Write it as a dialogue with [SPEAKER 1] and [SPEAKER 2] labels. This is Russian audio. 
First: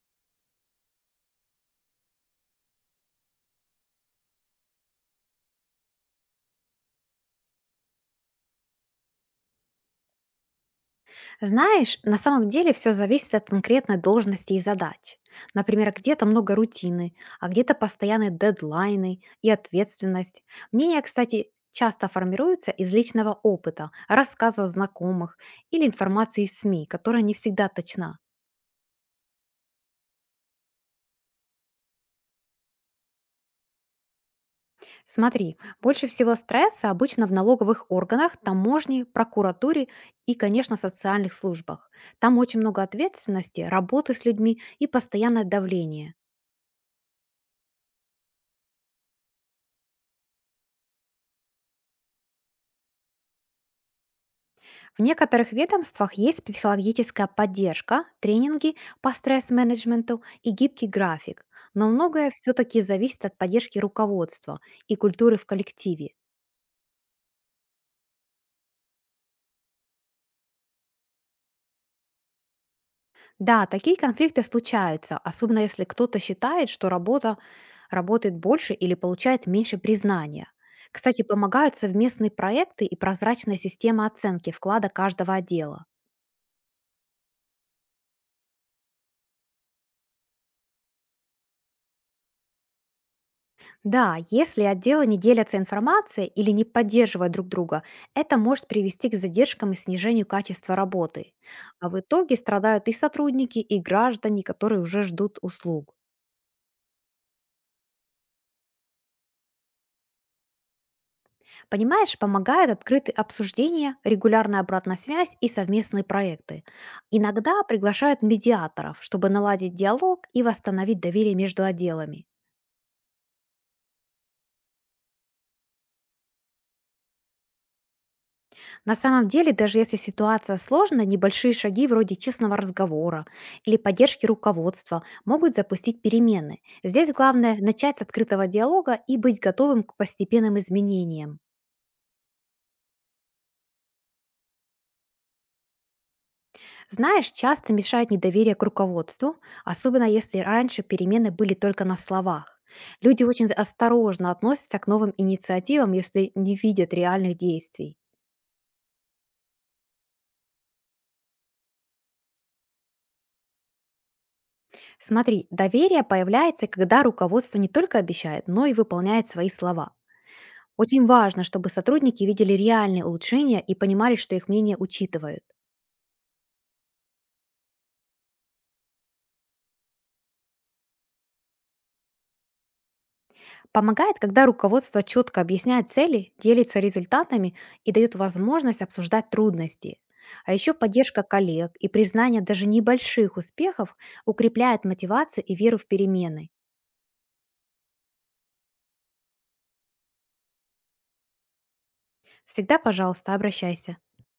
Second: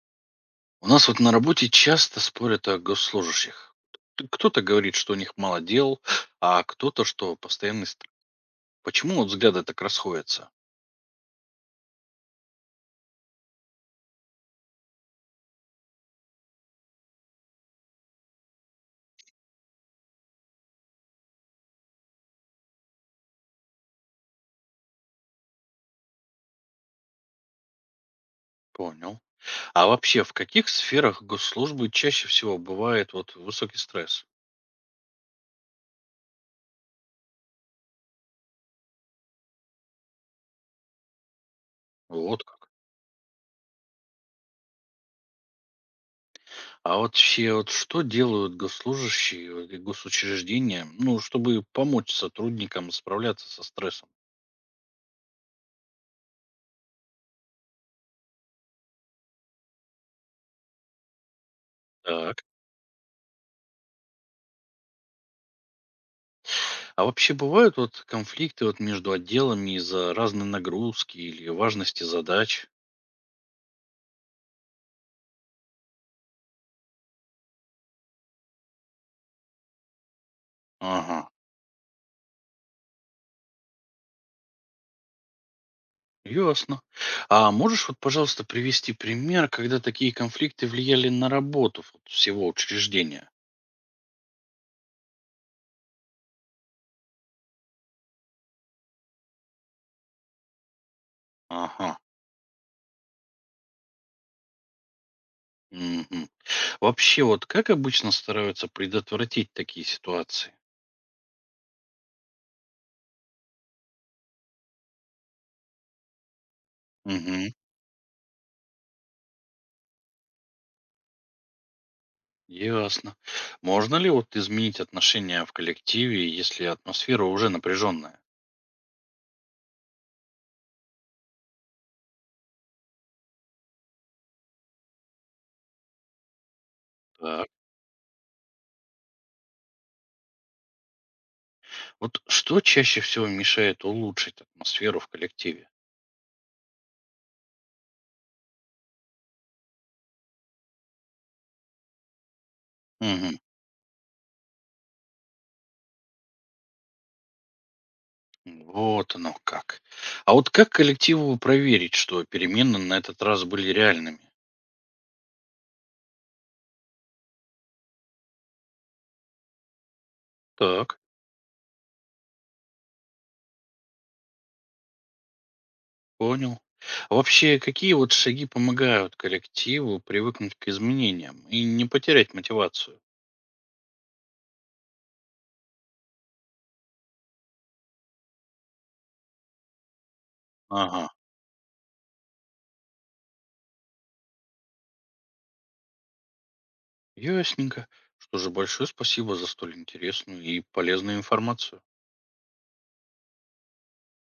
[SPEAKER 1] У нас вот на работе часто спорят о госслужащих. Кто-то говорит, что у них мало дел, а кто-то, что постоянный стресс. Почему вот взгляды так расходятся?
[SPEAKER 2] Знаешь, на самом деле все зависит от конкретной должности и задач. Например, где-то много рутины, а где-то постоянные дедлайны и ответственность. Мнения, кстати, часто формируются из личного опыта, рассказов знакомых или информации из СМИ, которая не всегда точна.
[SPEAKER 1] Понял. А вообще, в каких сферах госслужбы чаще всего бывает вот высокий стресс?
[SPEAKER 2] Смотри, больше всего стресса обычно в налоговых органах, таможне, прокуратуре и, конечно, социальных службах. Там
[SPEAKER 1] Вот
[SPEAKER 2] очень
[SPEAKER 1] как.
[SPEAKER 2] много ответственности, работы с людьми и постоянное давление.
[SPEAKER 1] А вообще, вот что делают госслужащие вот и госучреждения, ну, чтобы помочь сотрудникам справляться со стрессом?
[SPEAKER 2] В некоторых ведомствах есть психологическая поддержка, тренинги по стресс-менеджменту и гибкий график, но многое
[SPEAKER 1] Так.
[SPEAKER 2] все-таки зависит от поддержки руководства и культуры в коллективе.
[SPEAKER 1] А вообще бывают вот конфликты вот между отделами из-за разной нагрузки или важности задач?
[SPEAKER 2] Да, такие конфликты случаются, особенно если кто-то считает, что работает больше или получает меньше признания.
[SPEAKER 1] Ага,
[SPEAKER 2] Кстати, помогают совместные проекты и прозрачная система оценки вклада каждого отдела.
[SPEAKER 1] ясно. А можешь вот, пожалуйста, привести пример, когда такие конфликты влияли на работу вот всего учреждения?
[SPEAKER 2] Да, если отделы не делятся информацией или не поддерживают друг друга, это может привести к задержкам и снижению качества работы. А
[SPEAKER 1] Ага.
[SPEAKER 2] в итоге страдают и сотрудники, и граждане, которые уже ждут услуг.
[SPEAKER 1] Мгм. Вообще, вот как обычно стараются предотвратить такие ситуации?
[SPEAKER 2] Понимаешь, помогают открытые обсуждения, регулярная обратная связь и совместные проекты.
[SPEAKER 1] Угу.
[SPEAKER 2] Иногда приглашают медиаторов, чтобы наладить диалог и восстановить доверие между отделами.
[SPEAKER 1] Ясно. Можно ли вот изменить отношения в коллективе, если атмосфера уже напряженная?
[SPEAKER 2] На самом деле, даже если ситуация сложная, небольшие шаги вроде честного разговора или поддержки руководства могут запустить перемены. Здесь
[SPEAKER 1] Так.
[SPEAKER 2] главное начать с открытого диалога и быть готовым к постепенным изменениям.
[SPEAKER 1] Вот что чаще всего мешает улучшить атмосферу в коллективе?
[SPEAKER 2] Знаешь, часто мешает недоверие к руководству, особенно если раньше перемены были только на словах. Люди
[SPEAKER 1] Мгм.
[SPEAKER 2] очень осторожно относятся к новым инициативам, если не видят реальных действий.
[SPEAKER 1] Вот оно как. А вот как коллективу проверить, что перемены на этот раз были реальными?
[SPEAKER 2] Смотри, доверие появляется, когда руководство не только обещает, но и выполняет свои слова.
[SPEAKER 1] Так,
[SPEAKER 2] Очень важно, чтобы сотрудники видели реальные улучшения и понимали, что их мнение учитывают.
[SPEAKER 1] понял. А вообще, какие вот шаги помогают коллективу привыкнуть к изменениям и не потерять мотивацию?
[SPEAKER 2] Помогает, когда руководство четко объясняет цели, делится результатами и дает возможность обсуждать трудности. А еще
[SPEAKER 1] Ага,
[SPEAKER 2] поддержка коллег и признание даже небольших успехов укрепляет мотивацию и веру в перемены.
[SPEAKER 1] ясненько. Что же, большое спасибо за столь интересную и полезную информацию.
[SPEAKER 2] Всегда, пожалуйста, обращайся.